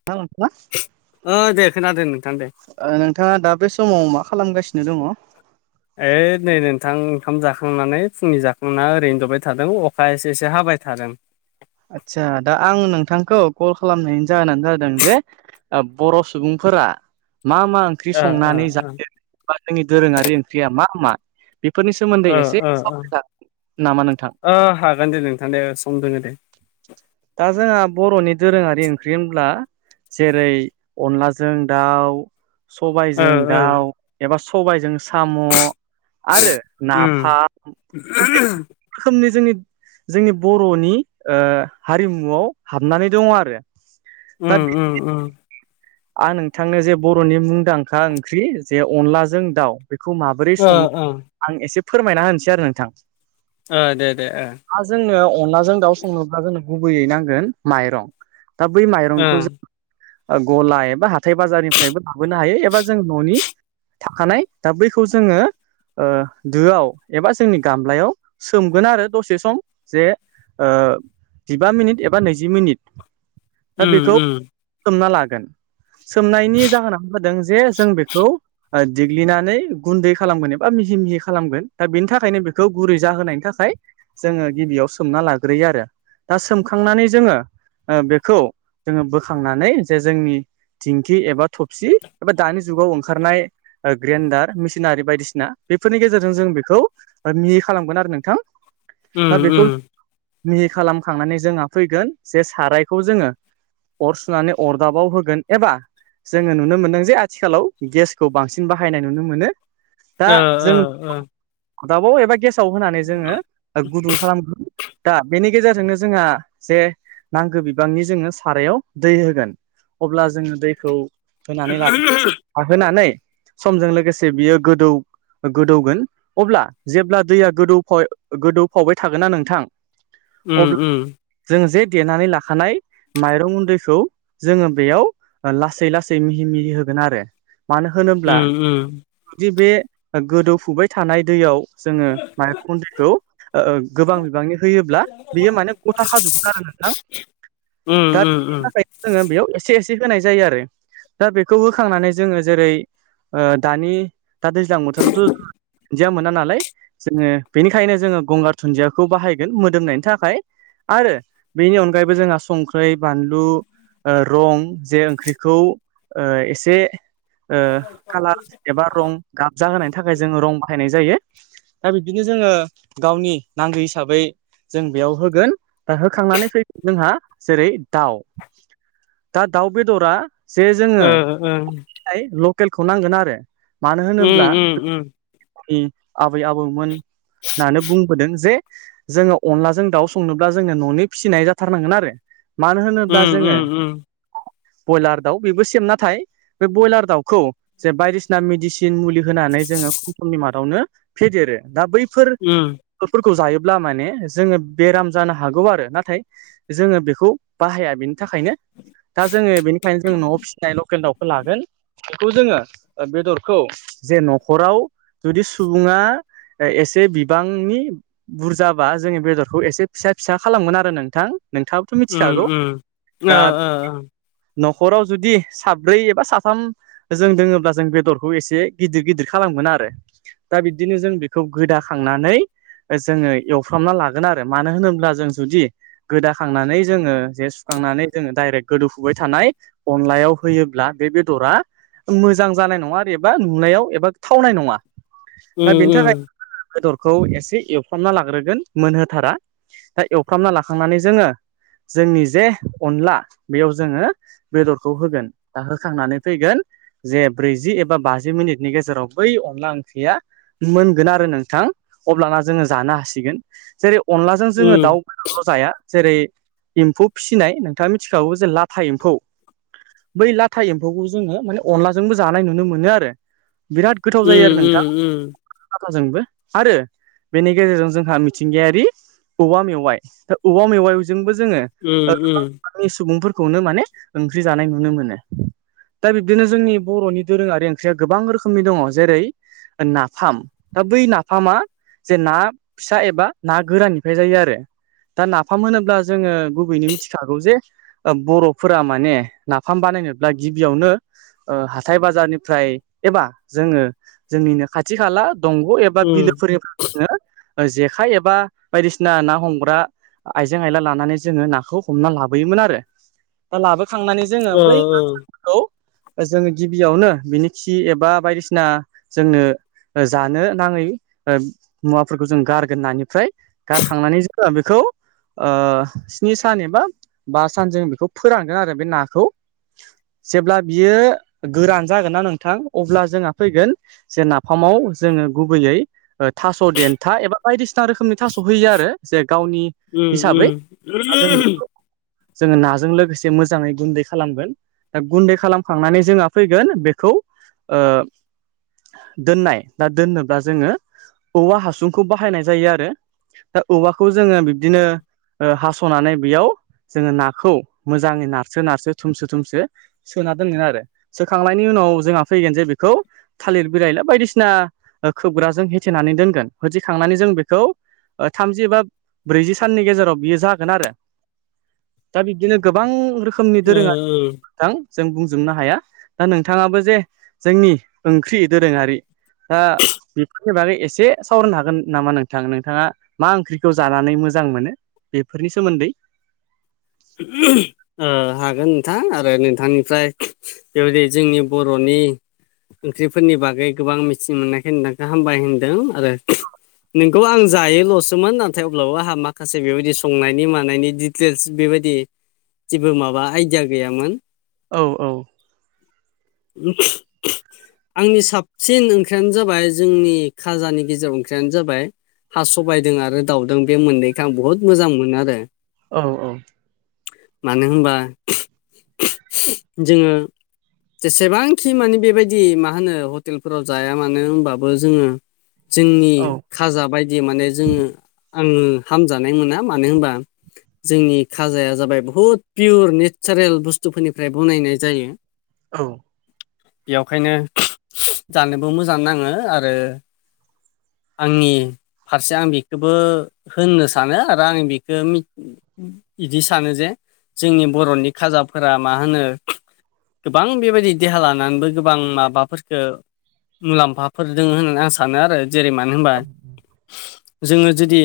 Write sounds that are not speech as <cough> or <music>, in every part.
<unintelligible> ओ दे खोनादों दे नोंथां दे। ओ नोंथाङा दा बे समाव मा खालामगासिनो दङ'? ओइ नै नोंथां ओंखाम जाखांनानै फुंनि जाखांना ओरैनो जबाय थादों अखा एसे एसे हाबाय थादों। आदसा दा आं नोंथांखौ कल खालामनायनि जाहोनानो जादों जे आप बर' सुबुंफोरा मा मा ओं ख्रि ओ ओ संनानै ओ जायोबा जोंनि दोरोङारि ओंख्रिया मा मा बेफोरनि सोमोन्दै ओ एसे ओ ओ सावराय जागोन नामा नोंथां? ओ हागोन दे नोंथां दे ओ सम दोङो दे। दा जोंहा बर'नि दोरोङारि ओंख्रि होनब्ला जेरै अनलाजों दाउ ओ सबायजों ओ दाउ एबा सबाइजों साम' आरो उम नाफाम <unintelligible> खोमनि जोंनि जोंनि बर'नि ओ हारिमुआव हाबनानै दङ' आरो। दा बे उम उम उम। आं नोंथांनो जे बर'नि मुंदांखा ओंख्रि जे अनलाजों दाउ बेखौ माबोरै ओ संङो ओ आं एसे फोरमायना होनोसै आरो नोंथां। ओ दे दे ओ। आ जोंनो अनलाजों दाउ संनोब्ला जोंनो गुबैयै नांगोन माइरं दा बै ओ माइरंखौ जो गला एबा हाथाय बाजारनिफ्रायबो लाबोनो हायो एबा जों न'नि थाखानाय दा बैखौ जोङो ओ दोआव एबा जोंनि गामलायाव सोमगोन आरो दसे सम जे ओ जिबा मिनिट एबा नैजि मिनिट दा उम बेखौ उम <unintelligible> ना लागोन। सोमनायनि जाहोनानो जादों जे जों बेखौ ओ दिग्लिनानै गुन्दै खालामगोन एबा मिहि मिहि खालामगोन दा बेनि थाखायनो बेखौ गुरै जाहोनायनि थाखाय जोङो गिबियाव सोमना लाग्रोयो आरो दा सोमखांनानै जोङो ओ बेखौ जोङो बोखांनानै जे जोंनि धिंकि एबा थबसि एबा दानि जुगाव ओंखारनाय ग्रेन्डार मेसिनारि बायदिसिना बेफोरनि गेजेरजों जों बेखौ मिहि खालामगोन आरो नोंथां उम दा बेखौ उम मिहि खालामखांनानै जोंहा फैगोन जे सारायखौ जोङो अर सुनानै अरदाबाव होगोन एबा जोङो नुनो मोनदों जे आथिखालाव गेसखौ बांसिन बाहायनाय नुनो मोनो। दा ओ जों ओ ओ अदाबाव एबा गेसाव होनानै जोङो गुदुं खालाम दा बेनि गेजेरजोंनो जोंहा जे नांगो बिबांनि जोङो सारायाव दै होगोन। अब्ला जोङो दैखौ होनानै ला लाहोनानै समजों लोगोसे बियो गोदौ गोदौगोन अब्ला जेब्ला दैया गोदौफाव गोदौफावबाय थागोनना नोंथां अब्ला उम उम जों जे देनानै लाखानाय माइरं गुन्दैखौ जोङो बेयाव लासै लासै मिहि मिहि होगोन आरो मानो होनोब्ला उम जुदि बे गोदौफुबाय थानाय दैयाव जोङो माइरं खुन्दैखौ गोबां बिबांनि होयोब्ला बियो माने गथा खाजोबगोन आरो नोंथां। उम दा उम बेनि उम थाखायनो जोङो बेयाव एसे एसे होनाय जायो आरो। दा बेखौ होखांनानै जोङो जेरै दानि दा दैज्लां बोथोरावथ' दुन्दिया मोना नालाय जोङो बेनिखायनो जोङो गंगार दुन्दियाखौ बाहायगोन मोदोमनायनि थाखाय। आरो बेनि अनगायैबो जोंहा संख्रि बानलु ओ रं जे ओंख्रिखौ ओ एसे ओ कालार एबा रं गाबजाहोनायनि थाखाय जोङो रं बाहायनाय जायो। दा बिब्दिनो जोङो गावनि नांगौ हिसाबै जों बेयाव होगोन दा होखांनानै फैगोन जोंहा जेरै दाउ दा दाउ बेदरा जे ओ जोङो लकेलखौ नांगोन आरो मानो होनोब्ला उम उम उम जोंनि आबै आबौमोन होननानै बुंबोदों जे जोङो अनलाजों दाउ संनोब्ला जोङो न'नि फिसिनाय जाथारनांगोन आरो। मानो होनोब्ला उम जोङो उम उम बयलार दाउ बेबो सेम नाथाय बे ब्रयलार दाउखौ जे बायदिसिना मेडिसिन मुलि होनानै जोङो खम समनि मादावनो फेदेरो दा बैफोर उम फोरखौ जायोब्ला माने जोङो बेराम जानो हागौ आरो नाथाय जोङो बेखौ बाहाया बेनि थाखायनो दा जोङो बेनिखायनो जों न'आव फिसिनाय लकेल दाउखौ लागोन। बेखौ जोङो बेदरखौ जे न'खराव जुदि सुबुङा एसे बिबांनि बुरजाबा जोङो बेदरखौ एसे फिसा फिसा खालामगोन आरो नोंथां नोंथां उम उम ओ ओ ओ न'खराव जुदि साब्रै एबा साथाम जोन दोङोब्ला जों बेदरखौ एसे गिदिर गिदिर खालामगोन आरो दा बिब्दिनो जों बेखौ गोदाखांनानै जोङो एवफ्रामना लागोन आरो मानो होनोब्ला जों जुदि गोदाखांनानै जोङो जे सु खांनानै जोङो डाइरेक्ट गोदोफुबाय थानाय अनलायाव होयोब्ला बे बेदरा मोजां जानाय नङा आरो एबा नुनायाव एबा थावनाय नङा दा बेनि थाखाय बेदरखौ एसे एवफ्रामना लाग्रोगोन मोनहोथारा। दा एवफ्रामना लाखांनानै जोङो जोंनि जे अनला बेयाव जोङो बेदरखौ होगोन दा होखांनानै फैगोन जे ब्रैजि एबा बाजि मिनिटनि गेजेराव बै अनला ओंख्रिया मोनगोन आरो नोंथां अब्लाना जोङो जानो हासिगोन जेरै अनलाजों जों दाउ बेदरल' जाया जेरै एम्फौ फि फिनाय नोंथाङा मिथिखागौ जे लाथा एम्फौ बै लाथा एम्फौखौ जोङो माने अनलाजोंबो जानाय नुनो मोनो आरो बिराद गोथाव जायो आरो नोंथां लाथाजोंबो आरो बेनि गेजेरजों जोंहा मिथिंगायारि औवा मेवाइ दा औवा मेवाइजोंबो जोङो उम उम। फ्राय सुबुंफोरखौनो माने ओंख्रि जानाय नुनो मोनो। दा बिब्दिनो जोंनि बर'नि दोरोङारि ओंख्रिया गोबां रोखोमनि दङ' जेरै नाफाम दा बै नाफामा जे ना फिसा एबा ना गोराननिफ्राय जायो आरो। दा नाफाम होनोब्ला जोङो गुबैनो मिथिखागौ जे बर'फोरा माने नाफाम बानायनोब्ला गिबियावनो ओ हाथाय बाजारनिफ्राय एबा जोङो जोंनिनो खाथि खाला दंग' एबा बिलोफोरनिफ्रायनो जोङो जेखाय एबा बायदिसिना ना हमग्रा आइजें आइला लानानै जोङो नाखौ हमना लाबोयोमोन आरो दा लाबोखांनानै जोङो ओ, बै ओ. खौ जोङो गिबियावनो बिनि खि एबा बायदिसिना जोंनो जानो नाङै ओ मुवाफोरखौ जों गारगोन नानिफ्राय। गारखांनानै जोङो बेखौ ओ स्नि सान एबा बा सान जों बेखौ फोरानो आरो बे नाखौ। जेब्ला बियो गोरान जागोन ना नोंथां अब्ला जोंहा फैगोन जे नाफामाव जोङो गुबैयै थास' देन्था एबा बायदिसिना रोखोमनि थास' होयो आरो जे गावनि उम, हिसाबै। उम. दा जों बेखौ जोङो नाजों लोगोसे मोजाङै गुन्दै खालामगोन। गुन्दै खालामखांनानै जोंहा फैगोन बेखौ ओ दोननाय दा दोननोब्ला जोङो औवा हासुंखौ बाहायनाय जायो आरो। दा औवाखौ जोङो बिब्दिनो ओ हास स'नानै बेयाव जोङो नाखौ मोजाङै नारसो नारसो थुमसो थुमसो सोना दोनगोन आरो सोखांनायनि उनाव जोंहा फैगोन जे बेखौ थालिर बिरायला बायदिसिना खोबग्राजों होेथेनानै दोनगोन होथिखांनानै जों बेखौ थामजि बा ब्रैजि साननि गेजेराव बियो जा गोन आरो दा बिब्दिनो गोबां रोखोमनि ओ, ओ. दोरोङा थां जों बुंजोबनो हाया दा नोंथाङाबो जे जोंनि ओंख्रि दोरोङारि दा बि फोरनि बागै एसे सावरायनो हागोन नामा नोंथां नोंथाङा मा ओंख्रिखौ जानानै मोजां मोनो? फोरनि सोमोन्दै उम हागोन नोंथां आरो नोंथांनिफ्राय बेबायदि जोंनि बर'नि ओंख्रिफोरनि बागै गोबां मिथि मोननाय होननायखो हामबाय होनदों आरो नोंखौ आं जायोल'सोमोन नाथाय अब्लाबो आंहा माखासे बेबायदि संनायनि मानायनि डिटेल्स बेबाय बि जेबो माबा आइदिया गैयामोन। औ औ। बि आंनि साबसिन ओंख्रियानो जाबाय जोंनि खाजानि गेजेराव ओंख्रियानो जाबाय हा सबायदों आरो दाउदों बे मोननैखो आं बहत मोजां मोनो आरो। औ औ। मानो होनबा जोङो जेसेबांखि मानि बेबायदि मा होनो हटेलफोराव जाया मानो होनबाबो जोङो जोंनि औ खाजा बायदि माने जोङो आङो हामजानाय मोना मानो होनबा जोंनि खाजाया जाबाय बुहुद पियर नेचारेल बुस्थुफोरनिफ्राय बनायनाय जायो। औ। बेखायनो जानोबो मोजां नाङो आरो आंनि फारसे आं बेखौबो होननो सानो आरो आं बेखौ बिदि सानो जे जोंनि बर'नि खाजाफोरा मा होनो गोबां बेबायदि देहा लानानैबो गोबां माबाफोरफोरखौ मुलाम्फाफोर दोङ होननानै आं सानो आरो जेरै मानो होनबा जोङो जुदि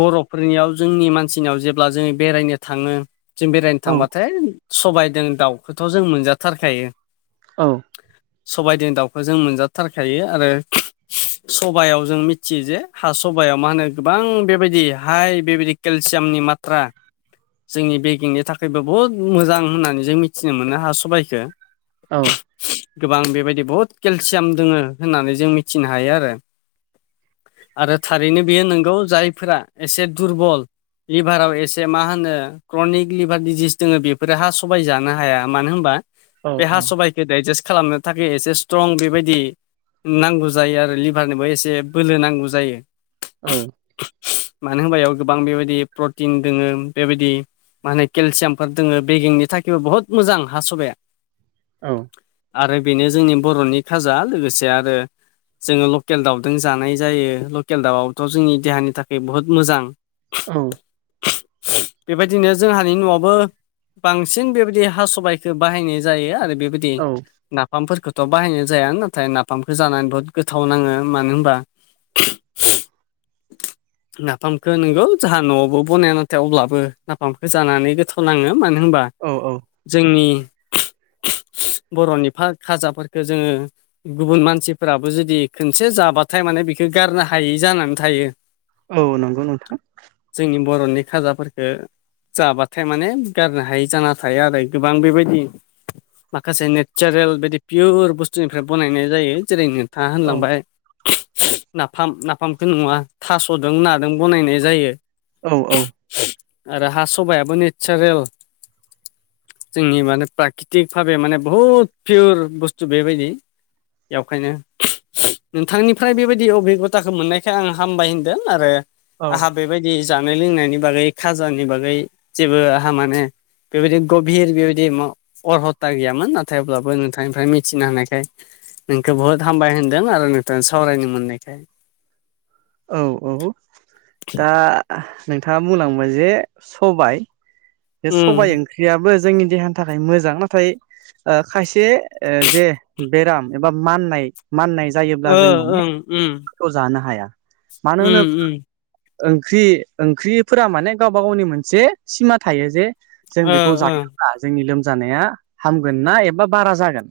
बर'फोरनियाव जोंनि मानसि सिनाव जेब्ला जोङो बेरायनो थाङो जों बेरायनो औ थांबाथाय सबायदों दाउखौथ' जों मोनजाथारखायो। औ। सबायजों दाउखौ जों मोनजाथारखायो आरो सबायाव जों मिथियो जे हा सबायाव मा होनो गोबां बेबायदि हाय बेबायदि केलसियामनि मत्रा जोंनि बेगिंनि थाखायबो बहुद मोजां होननानै जों मिथिनो मोनो हा सबाइखो औ गोबां बेबायदि बहुत केलसियाम दङो होननानै जों मिथिनो हायो आरो आरो थारैनो बेयो नंगौ जायफोरा एसे दुरबल लिभाराव एसे मा होनो क्रनिक लिभार दिजिस दोङो बेफोरो हा सबबाय जानो हाया मानो होनबा औ बे हा सबायाइ डाइजेस्ट खालामनो थाखाय एसे स्ट्रं बेबायदि नांगौ जायो आरो लिभारनोबो एसे बोलो नांगौ जायो औ मानो होनबायाव गोबां बेबायदि प्रटिन दोङो बेबायदि मा होनो केलसियामफोर दोङो बेगिंनि थाखायबो बुहुत मोजां हा सबाया औ आरो बेनो जोंनि बर'नि खाजा लोगोसे आरो जोङो लकेल दाउजों जानाय जायो लकेल दाउआथ' जोंनि देहानि थाखाय बुहुद मोजां औ बेबायदिनो जोंहानि न'आवबो बांसिन बेबायदि हा सबाइखौ बाहायनाय जायो आरो बेबायदि ना औ नाफामफोरखौथ' बाहायनाय जाया नाथाय नाफामखौ जानानै बुहुत गोथाव नाङो मानो होनबा <unintelligible> नफाम खौ नोंगौ जाहा न'आवबो बनाय नाथाय अब्लाबो नाफामखौ जानानै गोथाव नाङो मानो होनबा औ औ। जोंनि बर'नि खाजाफोरखौ जोङो गुबुन मानसिफोराबो जुदि खनसे जाबाथाय माने बेखौ गारनो हायै जानानै थायो। औ नंगौ नोंथां। जोंनि बर'नि खाजाफोरफोरखौ जाबाथाय माने गारनो हायि जाना थायो आरो गोबां बेबायदि माखासे नेचारेल बिदि पियर बुस्थुनिफ्राय बनायनाय जायो जेरैनो था औ होनलांबाय नाफाम नाफामख नङा थास'दोंना। दों बनायनाय जायो औ औ आरो हा सबायाबो नेसारेल जोंनि माने प्राकृतिक भाबे माने बुहुद पियर बुस्थु बेबायदि। बेखायनो नोंथांनिफ्राय बेबायदि अबिगथाखौ मोननायखाय आं हामबाय होनदों आरो औ आंहा बेबायदि जानाय लोंनायनि बागै खाजानि बागै जेबो आंहा माने बेबायदि गभिर बेबायदि अरहता गैयामोन नाथाय अब्लाबो नोंथांनिफ्राय मिथिनो हानायखाय नोंखौ बुहुत हामबाय होनदों आरो नोंथां सावरायनो मोननायखाय। औ औ दा नोंथाङा बुंनांबाय जे सबाय बे उम सबबाय ओंख्रियाबो जोंनि देहानि थाखाय मोजां नाथाय खायसे जे बेराम एबा माननाय माननाय जायोब्ला ओ जों माने ओं उम खस्थ' जानो हाया मानो उम होनोब्ला उम ओंख्रि ओंख्रिफोरा माने गावबा गावनि मोनसे सिमा थायो जे जों ओ बेखौ ओ जायोब्ला जोंनि लोमजानाया हामगोन ना एबा बारा जागोन।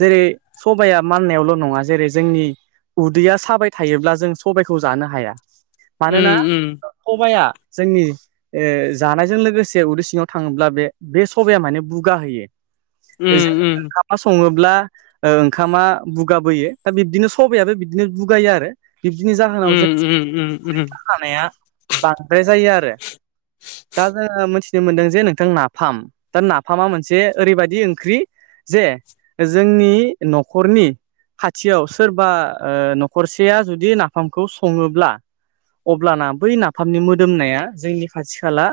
जेरै सबाया माननायावल' नङा जेरै जोंनि उदैया साबाय थायोब्ला जों सबायखौ जानो हाया। उम मानोना सबाइआ जोंनि ओ जानायजों लोगो लोगोसे उरदै सिङाव थाङोब्ला बे बे सबाया माने बुगा हैयो। ओम ओम अनला सङोब्ला ओ ओंखामा बुगाबोयो दा बिब्दिनो सबाइआबो बिदिनो बुगायो आरो। बिब्दिनि जाहोनाव उम जों उम उम उम जानाया बांद्राय जायो आरो। मिथिनो मोनदों जे नोंथां नाफाम। दा नाफामा मोनसे ओरैबायदि ओंख्रि जे जोंनि न'खरनि खाथियाव सोरबा न'खरसेया जुदि नाफामखौ सङोब्ला अब्लाना बै नाफामनि मोदोमनाया जोंनि खाथि खाला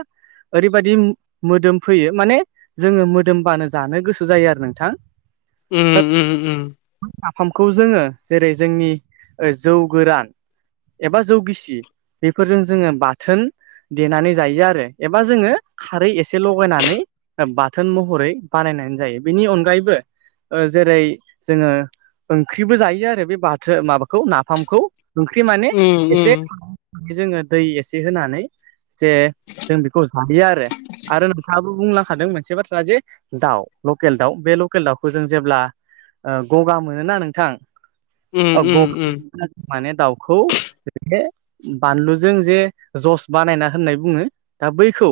ओरैबायदि मोदोम फैयो माने जोङो मोदोमबानो जानो गोसो जायो आरो नोंथां। दा ओम ओम ओम। नाफामखौ जोङो जेरै जोंनि जौ गोरान एबा जौ गिसि बेफोरजों जोङो बाथोन देनानै जायो आरो। एबा जोङो खारै एसे लगायनानै बाथोन महरै बानायनानै जायो। बेनि अनगायैबो जेरै जोङो ओंख्रिबो जायो आरो बे बाथो माबाखौ नाफामखौ। ओंख्रि माने एसे जोङो दै एसे होनानै जे जों बेखौ जायो आरो। आरो नोंथाङाबो बुंलांखादों मोनसे बाथ्रा जे दाउ लकेल दाउ। बे लकेल दाउखौ जों जेब्ला गगा मोनोना नोंथां उम औ उम उम गगा माने दाउखौ जे बानलुजों जे जस बानायना होननाय बुङो। दा बैखौ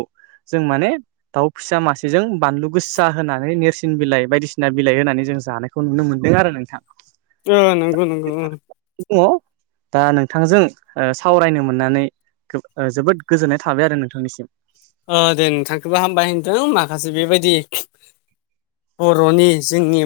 जों माने दाउ फिसा मासेजों बानलु गोसा होनानै नेरसिन बिलाइ बायदिसिना बिलाइ होनानै जों जानाय बेखौ नुनो मोन्दों आरो नोंथां। नंगौ नंगौ ओं। हेलौ। दा नोंथांजों सावरायनो ओ मोननानै जोबोद गोजोननाय थाबाय आरो नोंथांनिसिम। <inaudible> ओ दे नोंथांखौबो हामबाय होनदों माखासे बेबायदि बर'नि जोंनि